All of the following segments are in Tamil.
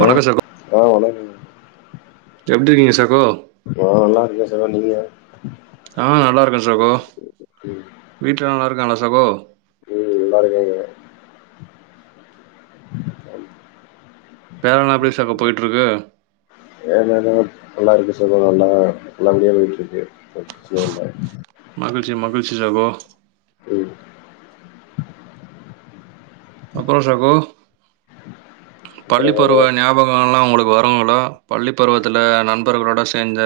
ஹலோ சகோ ஆ வணக்கங்க எப்டி இருக்கீங்க சகோ நா நல்லாருக்க சகோ நீங்க ஆ நல்லா இருக்கே சகோ ம் வீட்ல நல்லாருக்காங்ளா சகோ ம் நல்லா இருக்கேங்க தேவனா பேஸ் என்னடா நல்லாருக்க சகோ நல்லா நல்லபடியா போய்ட்ருக்கு பிரச்சன மகி்ச்சி மகிழ்ச்சி சகோ ம் அப்பறோ சகோ பள்ளி அப்பறோ சகோ பருவ ஞாபகோ எல்லா உங்களுக் வருங்களா பள்ளி பருவத்துல நண்பர்களோட செஞ்ச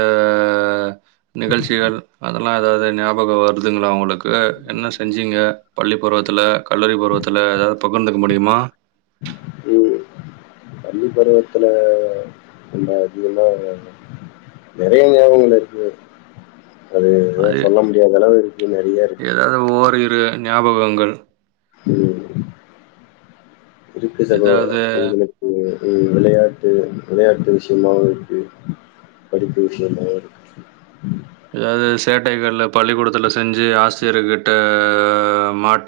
நிகழ்ச்சிகள் அதெல்லா ஏதாவது ஞாபகோ வருதுங்ளா அவுங்களுக் இல்ல என்ன செஞ்சீங்க பள்ளி பருவத்துல கல்லூரி பருவத்துல ஏதாவது பகுர்ந்துக்க முடியுமா ம் பள்ளி பருவத்துல கொஞ்சோ அதிகமா வெளையாண்டோ நெறைய ஞாபகங்கள் இருக்கு அது தா அது சொல்ல முடியாத அளவு இருக்கு நெறையருக் ஏதாவது ஓரிரு ஞாபகங்கள் ம் இருக்கு சகோ ஏதாவது உங்களுக்கு ம் விளையாட்டு விளையாட்டு விஷயமாவுருக்கு படிப்பு விஷயத்துல எதாவது சேட்டைகள்ல பள்ளிக்கூடத்துல செஞ்சி ஆசிரியர் கிட்ட மாட்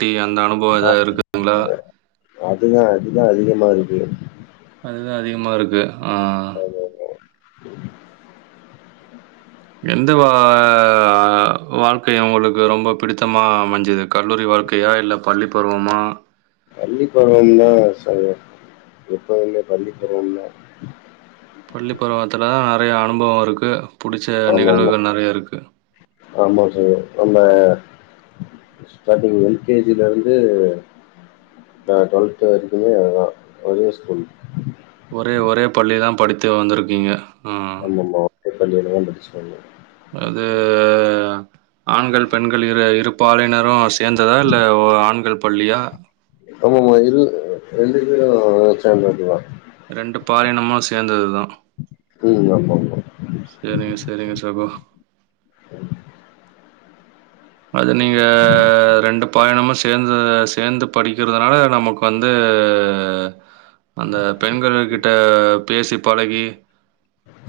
அத் அதுதா அதுதா அதிகமாருக்கு அதுதா அதிகமாருக்கு அ [inaudible] எந்த வா வாழ்க்கை உங்களுக்கு ரொம்ப பிடித்தமா அமஞ்சது கல்லூரி வா வாழ்க்கையா இல்ல பள்ளி பருவமா பள்ளி பருவந்தா சகோ எப்பவுமே பள்ளி பருவந்தா பள்ளி பருவத்துல தா நெறைய அனுபவோ இருக் கு புடிச்ச ஆமா ஆமா நிகழ்வுகள் நெறையருக்கு ஆமா சார் நம்ம ஸ்டார்டிங் எல்கேஜிலருந்து நா டுவெல்த்து வெரிக்குமே ஒரே ஸ்கூல் ஒரே ஒரே பள்ளி தா படித்து வந்திருக்கீங்க ம். ஆமாமா பள்ளியள தா படிச்ச ப்ரோ அது ஆண்கள் பெண்கள் இரு இரு பாலையினரு சேர்ந்ததா இல்ல ஆண்கள் பள்ளியா ஆமமா இரு ரெண்டு பேரு சேந்ததுதா ரெண்டு பாலினம சேந்ததுதா ம் ஆமா செரிங்க செரிங்க சகோ அது நீங்க ரெண்டு பாலிணமோ சேந்து சேந்து படிக்கிறதுனால நமக்கு வந்து அந்த பெண்கள் கிட்ட பேசி பழகி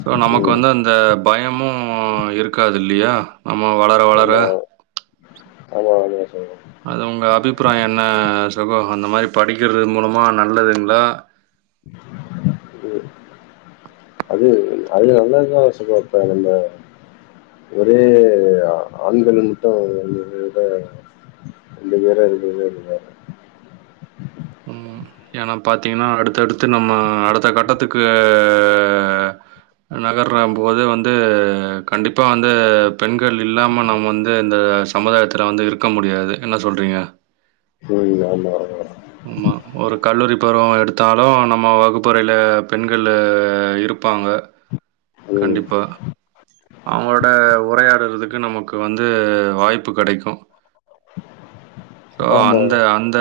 சோ நமக்கு ம் வந்து அந்த பயமும் இருக்காது இல்லியா ஆமா வளர வளர ஆமா ஆமா சகோ அது உங்க அபிப்பிராயோ என்ன சகோ அந்த மாதிரி படிக்கிறது மூலமா நல்லதுங்ளா ம் அது அது நல்லதுதான சகோ இப்போ நம்ப ஒரே ஆண்கள் மட்டு [unintelligible] விட ரெண்டு பேரே ரெண்டு பேர் இதுவாருக்கு ம். ஏன்னா பாத்தீங்கன்னா அடுத்தடுத்து நம்ம அடுத்த கட்டத்துக்கே நகர்ற போது வந்து கண்டிப்பா வந்து பெண்கள் இல்லாம நம்ம வந்து இந்த சமுதாயத்தில வந்து இருக்க முடியாது என்ன சொல்றீங்க ம் ஆமா ஆமா ம் மா ஒரு கல்லூரி பருவோ எடுத்தாலு நம்ம வகுப்பறைல பெண்கள்ளே இருப்பாங்க ஆமா ம் கண்டிப்பா அவங்களோட உரையாடுறதுக் கு நமக்கு வந்து வாய்ப்பு கெடைக்கு ஒ ஆமா அந்த அந்த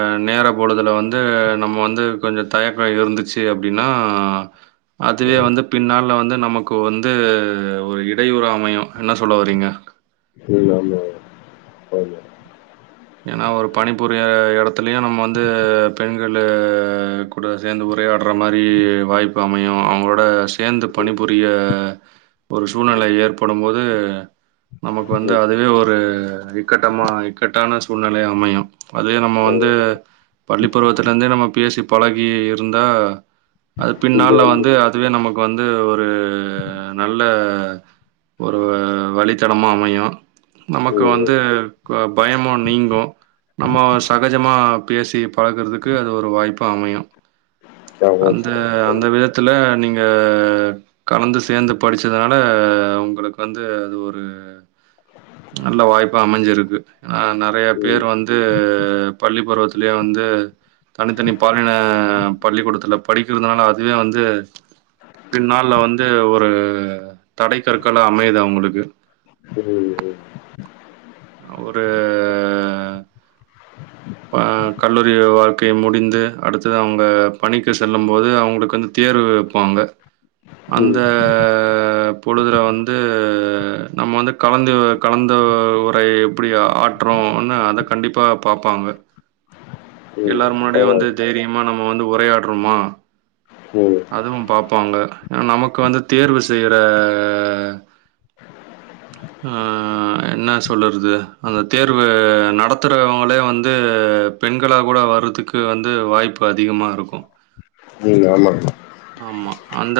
அ நேர பொழுதுல வந்து நம்ம வந்து கொஞ்சோ தயக்கோ இருந்துச்சி அப்டின்னா அதுவே ம் வந்து பின்னால்ல வந்து நமக் க் வந்து ஒரு இடையூற அமையு என்ன சொல்ல வரீங்க [unintelligible] ஆமா ஏன்னா ஒரு பணிபுரிய எடத்துலயு நம்ம வந்து பெண்களு கூட சேந்து உரையாட் ற மாரி வாய்ப்பு அமையு அவங்களோட சேந்து பணிபுரிய ஒரு சூழ்நிலை ஏற்படும்போது நமக்கு வந்து ம் அதுவே ஒரு இக்கட்டமா இக்கட்டான சூழ் நிலை அமையு அதே நம்ம ஆமா வந்து பள்ளிப்பருவத்துலந்தே நம்ம பேசி பழகி இருந்தா அது பின்னால்ல வந்து அதுவே நமக்கு வந்து ஒரு நல்ல ஒரு வழித்தடமா அமையு நமக்கு ம் வந்து க பயமு நீங்கு நம்ம சகஜமா பேசி பழக்குறதுக்கு அது ஒரு வாய்ப்பு அமையு ஆமா அந்த சார் அந்த விதத்துல நீங்க கலந்து சேந்து படிச்சதுனால உங்களுக்கு வந்து அது ஒரு நல்ல வாய்ப்பா அமைஞ்சுருக்கு ஆ நல் ம் பேர் வந்து பள்ளி பருவத்துலயே வந்து தனித்தனி பாலின பள்ளிக்கூடத்துல படிக்கிறதுனால அதுவே வந்து பின் நாள்ல வந்து ஒரு தடை கற்களா அமையுது அவுங்களுக்கு ம் ம் ஒரு அ கல்லூரி வாழ்க்கையை முடிந்து அடுத்தது அவுங்க பணிக்கு செல்லும் போது அவுங்களுக்கு வந்து தேர்வு வப்பாங்க அந்த ம், பொழுதுல வந்து நம்ம வந்து கலந்த கலந்த உரை எப்டி ஆற்றுறோனு அத கண்டிப்பா பாப்பாங்க ம். எல்லார் முன்னாடியு ஆமா. வந்து தைரியமா நம்ம வந்து உரையாடுறோம்மா ம், அதுவு பாப்பாங்க எனா நமக்கு வந்து தேர்வு செய்யுற ஆ என்ன சொ சொல்லுறது அந்த தேர்வு நடத்துறவங்களே வந்து பெண்க களா கூட வர்றதுக்கு வந்து வாய்ப்பு அதிகமா இருக்கூ நீங்க ஆமாங்கம்மா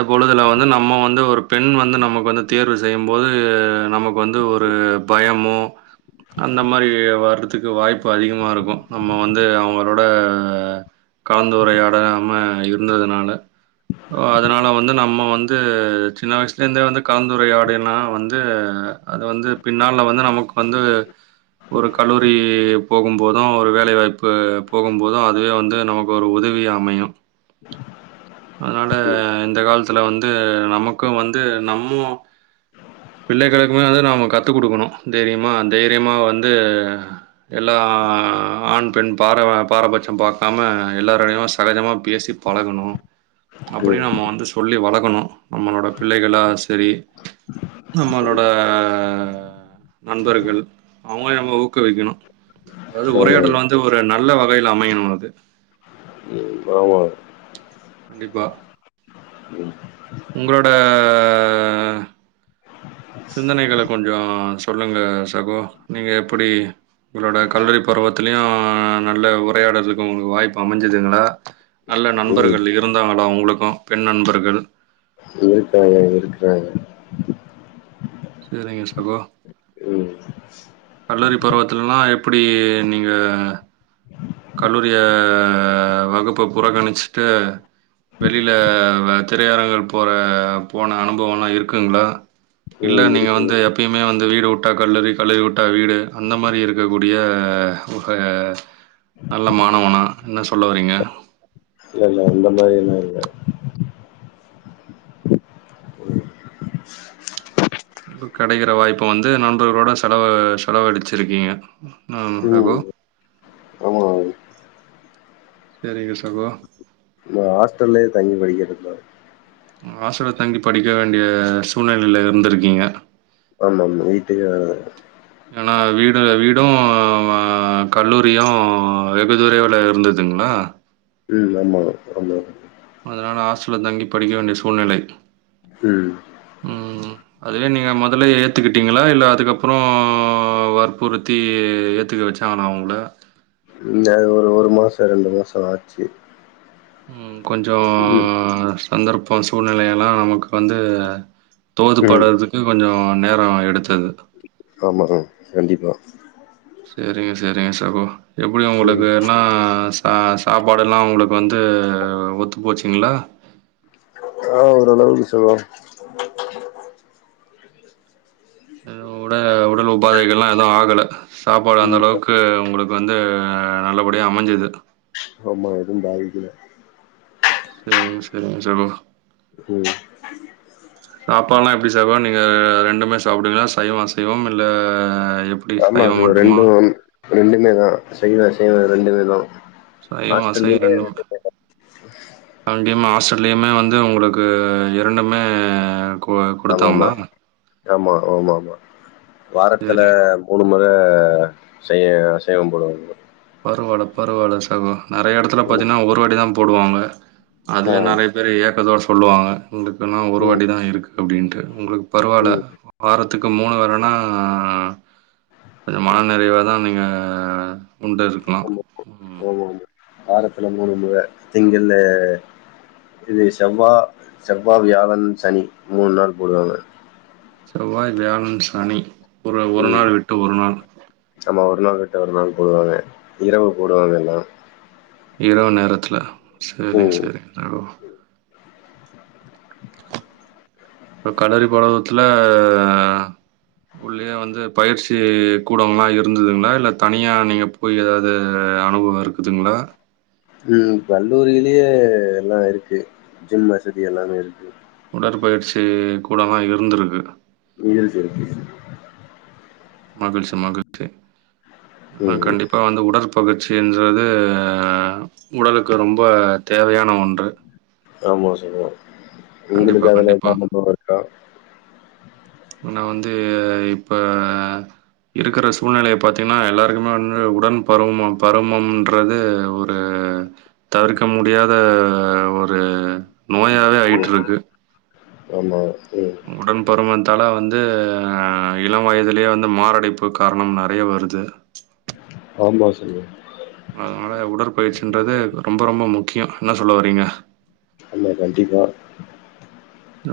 பொழுதுல் வந்து நம்ம வந்து ஒரு பெண் வந்து நமக்கு வந்து தேர்வு செய்யும்போது நமக்கு வந்து ஒரு பயமு அந்த மாரி வர்றதுக்கு வாய்ப்பு அதிகமா இருக்கூ நம்ம வந்து அவுங்களோட கலந்துரையாடாம இருந்ததுனால அதுனால வந்து நம்ம வந்து சின்ன வயசுல இருந்தே வந்து கலந்துரையாடினா வந்து அது வந்து பின்னால்ல வந்து நமக்கு வந்து ஒரு கல்லூரி போகும் போதும் ஒரு வேலை வாய்ப்பு போகும் போதும் அதுவே வந்து நமக்கு ஒரு உதவி தகுதியா அமையு அதுனால ம், இந்த காலத்துல வந்து நமக்கு வந்து நம்மு பிள்ளைகளுக்குமே வந்து நாம கத்து குடுக்கணு தைரியமா தைரியமா வந்து எல்லா ஆண் பெண் பார பாரபட்சம் பாக்காம எல்லாரருடையமு சகஜமா பேசிப் பழகணு அப்டி ம், நம்ம வந்து சொல்லி வளக் கணு நம்மளோட பிள்ளைகளா சரி ம். நம்மளோட நண்பர்கள் அவுங்க நம்ம ஊக்குவிக்கணு அதாவது ஆமா. உரையாடல் வந்து ஒரு நல்ல வகையில அமையணு அது ஆமாங் கண்டிப்பா ம், உங்களோட சிந்தனைகள கொஞ்சோ சொல்லுங்க சகோ நீங்க எப்புடி உங்களோட கல்லூரி பருவத்துலயு நல்ல உரையாடறதுக்கு உங்களுக்கு வாய்ப்பு அமஞ்சுதுங்களா நல்ல ம். நண்பர்கள் இருந்தாங்களா உங்களுக்கும் பெண் நண்பர்கள் இருக்றாங்க இருக்றாங்க செரிங்க சகோ ம், கல்லூரி பருவத்துலல்லா எப்புடி நீங்க கல்லூரிய வகுப்ப புறக்கணுச்சுட்டு வெளில வ திரையரங்கள் போற போன அனுபவோ எல்லா இருக்குங்ளா இல்ல ம். நீங்க இருக்கு. வந்து எப்பயுமே வந்து வீடு வுட்டா கல்லூரி கல்லூரி வுட்டா வீடு அந்த மாரி இருக்கக்கூடிய க உக ஒரு நல்ல மாணவனா என்ன சொல்லவறீங்க இல்ல, இல்ல. அந்த மாரி எல்லா இல்ல கெடைக்குற வாய்ப்ப வந்து நண்பர்களோட செலவு செலவழுச்சுருக்கீங்க ஆ ம். சகோ ஆமா. செரிங்க சகோ நா ஹாஸ்டல்லயே தங்கி படிக்கிற ப்ரோ ஆஸ்டல தங்கி படிக்க வேண்டிய சூழ்நிலையில இருந்துருக்கீங்க நம்ம வீட்டுகாக ஏன்னா வீடு வீடூ அ ஆ கல்லூரியு வெகு துலைவுல இருந்துதுங்ளா ம் ஆமா ஆமா அதனால ஹாஸ்டல தங்கி படிக்க வேண்டிய சூழ்நிலை ம் ம். அதுவே நீங்க மொதல்ல ஏத்துக்கிட்டீங்களா இல்ல அதுக்கப்புற வற்புறுத்தி ஏத்துக்க வச்சாங்களா ஒங்கள இந்த ஒரு ஒரு மாச ரெண்டு மாச ஆச்சி ம் கொஞ்சோ சந்தர்ப்ப சூழ்நிலையெ ல்லா நமக்கு வந்து தோது படுறதுக்கு கொஞ்சோ நேர எடுத்து ஆமாங கண்டிப்பா செரிங்க செரிங்க சகோ எப்டி உங்களுக்கு ம். வேனா அ சாப்பாடு எல்லா உங்களுக்கு வந்து ஒத்து போச்சுங்ளா ஆ ஒரளவுக்கு சொல்லலாம் எது உட உடல் உபாதைகள்ல்லா எதும் ஆகல சாப்பாடு அந்த ம். அளவுக்கு உங்களுக் வந்து நல்லபடியா அமைஞ்சிது ஆமா எதும் பாதிக்கல செரிங்க செரிங்க சகோ ம். சாப்பாட்லா எப்டி சகோ நீங்க அ ரெண்டுமே சாப்டுவிங்ளா சைவம் அசைவம் இல்ல எப்டி ஆமா சைவம் சகோ மட்டுமா ரெண்டு ரெண்டுமே தா சைவோ அசைவோ ரெண்டுமே தா சைவோ அசைவோ ரெண்டு முற [unintelligible] லயுமே வந்து உங்களுக்கு இரண்டுமே கொ ஆமாமா. கொடுத்தாங்களா ஆமா ஆமாமா வாரத்துல சரிங்க. மூணு முற செய் சைவம் போடுவாங்க ப்ரோ. பரவால்ல பரவால்ல சகோ நறைய எடத்துல ம். பாத்தீங்ன்னா ஒரு வாட்டிதா போடுவாங்க ஆ. அதுலய நறைய பேரு ஏக்கதோட சொல்லுவாங்க உங்களுக்குனா ஒரு ம், வாட்டிதான் இருக்கு அப்டின்ட்டு உங்களுக்கு பரவால்ல ம். வாரத் த்துக்கு மூணு வாரன்னா கொஞ்ச மன நிறைவா தா நீங்க உண்டு இருக்னு ஆமா, ம் ஆமாமா. வாரத்துல மூணு முற திங்களு இது செவ்வா செவ்வா வியாழன் சனி மூண் நாள் போடுவாங்க செவ்வாய் வியாழன் சனி ஒரு ஒரு ம். நாள் விட்டு ஒரு நாள் ஆமா, ஒரு நாள் விட்டு ஒரு நாள் போடுவாங்க இரவு போடுவாங்க எல்லாம் இரவு நேரத்துல செரிங்க ம். செரிங்க ப்ரோ அ கலரி பழவத்துல உள்ளயே வந்து பயிற்சி கூடோல்லா இருந்துதுங்ளா இல்ல தனியா நீங்க போய் ஏதாவ்து அ அனுபவம் இருக்குதுங்களா ம் கல்லூரியிலேயே எல்லா இருக்கு ஜிம் வசதி எல்லாமே இருக்கு உடற்பயிற்சி கூடோலா இருந்திருக்கு நீல்ஸ் இருக்கு மகிழ்ச்சி மகிழ்ச்சி ஆனா ம். கண்டிப்பா வந்து உடற் பயிற்சி என்றதூ உடலுக்கு ரொம்ப தேவையான ஒன்று ஆமா சொல்லலா கண்டிப்பா, உங்களுக்கு அதுல கண்டிப்பா. [unintelligible] இருக்கா து இப்ப இருக்கிற சூழ்நிலைய பாத்தீங்ன்னா எல்லாருக்குமே வந்து உடன் பருவ பருமம்ன்றது ஒரு எ தவிர்க்க முடியாத ஒரு நோயாவே ஆயிட்டு இருக்கு ஆமா ம். உடல் பருமன் இதால வந்து இளம் வயதிலயே வந்து மாரடைப்பு காரணம் நெறயா வருது ஆமா [unintelligible] அதனால உடற்பயிற்சின்றது ரொம்ப ரொம்ப முக்கியோ என்ன சொல்ல வரீங்க ஆமா கண்டிப்பா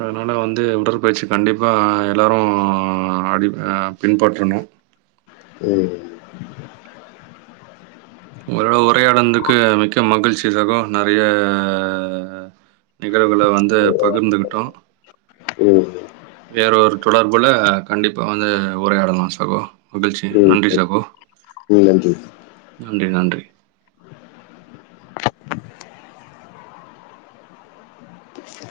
அதனால வந்து உடற்பயிற்சி கண்டிப்பா எல்லாரு ஆடி அ பின்பற்றணு ம் உங்களோட உரையாடுனதுக்கு மிக்க மகிழ்ச்சி சகோ நெறய நிகழ்வுகள வந்து பகிர்ந்துகிட்டோ ம். வேற ஒரு தொடர்புல கண்டிப்பா வந்து உரையாடலா சகோ மகிழ்ச்சி ம். நன்றி சகோ ம். நன்றி. நன்றி நன்றி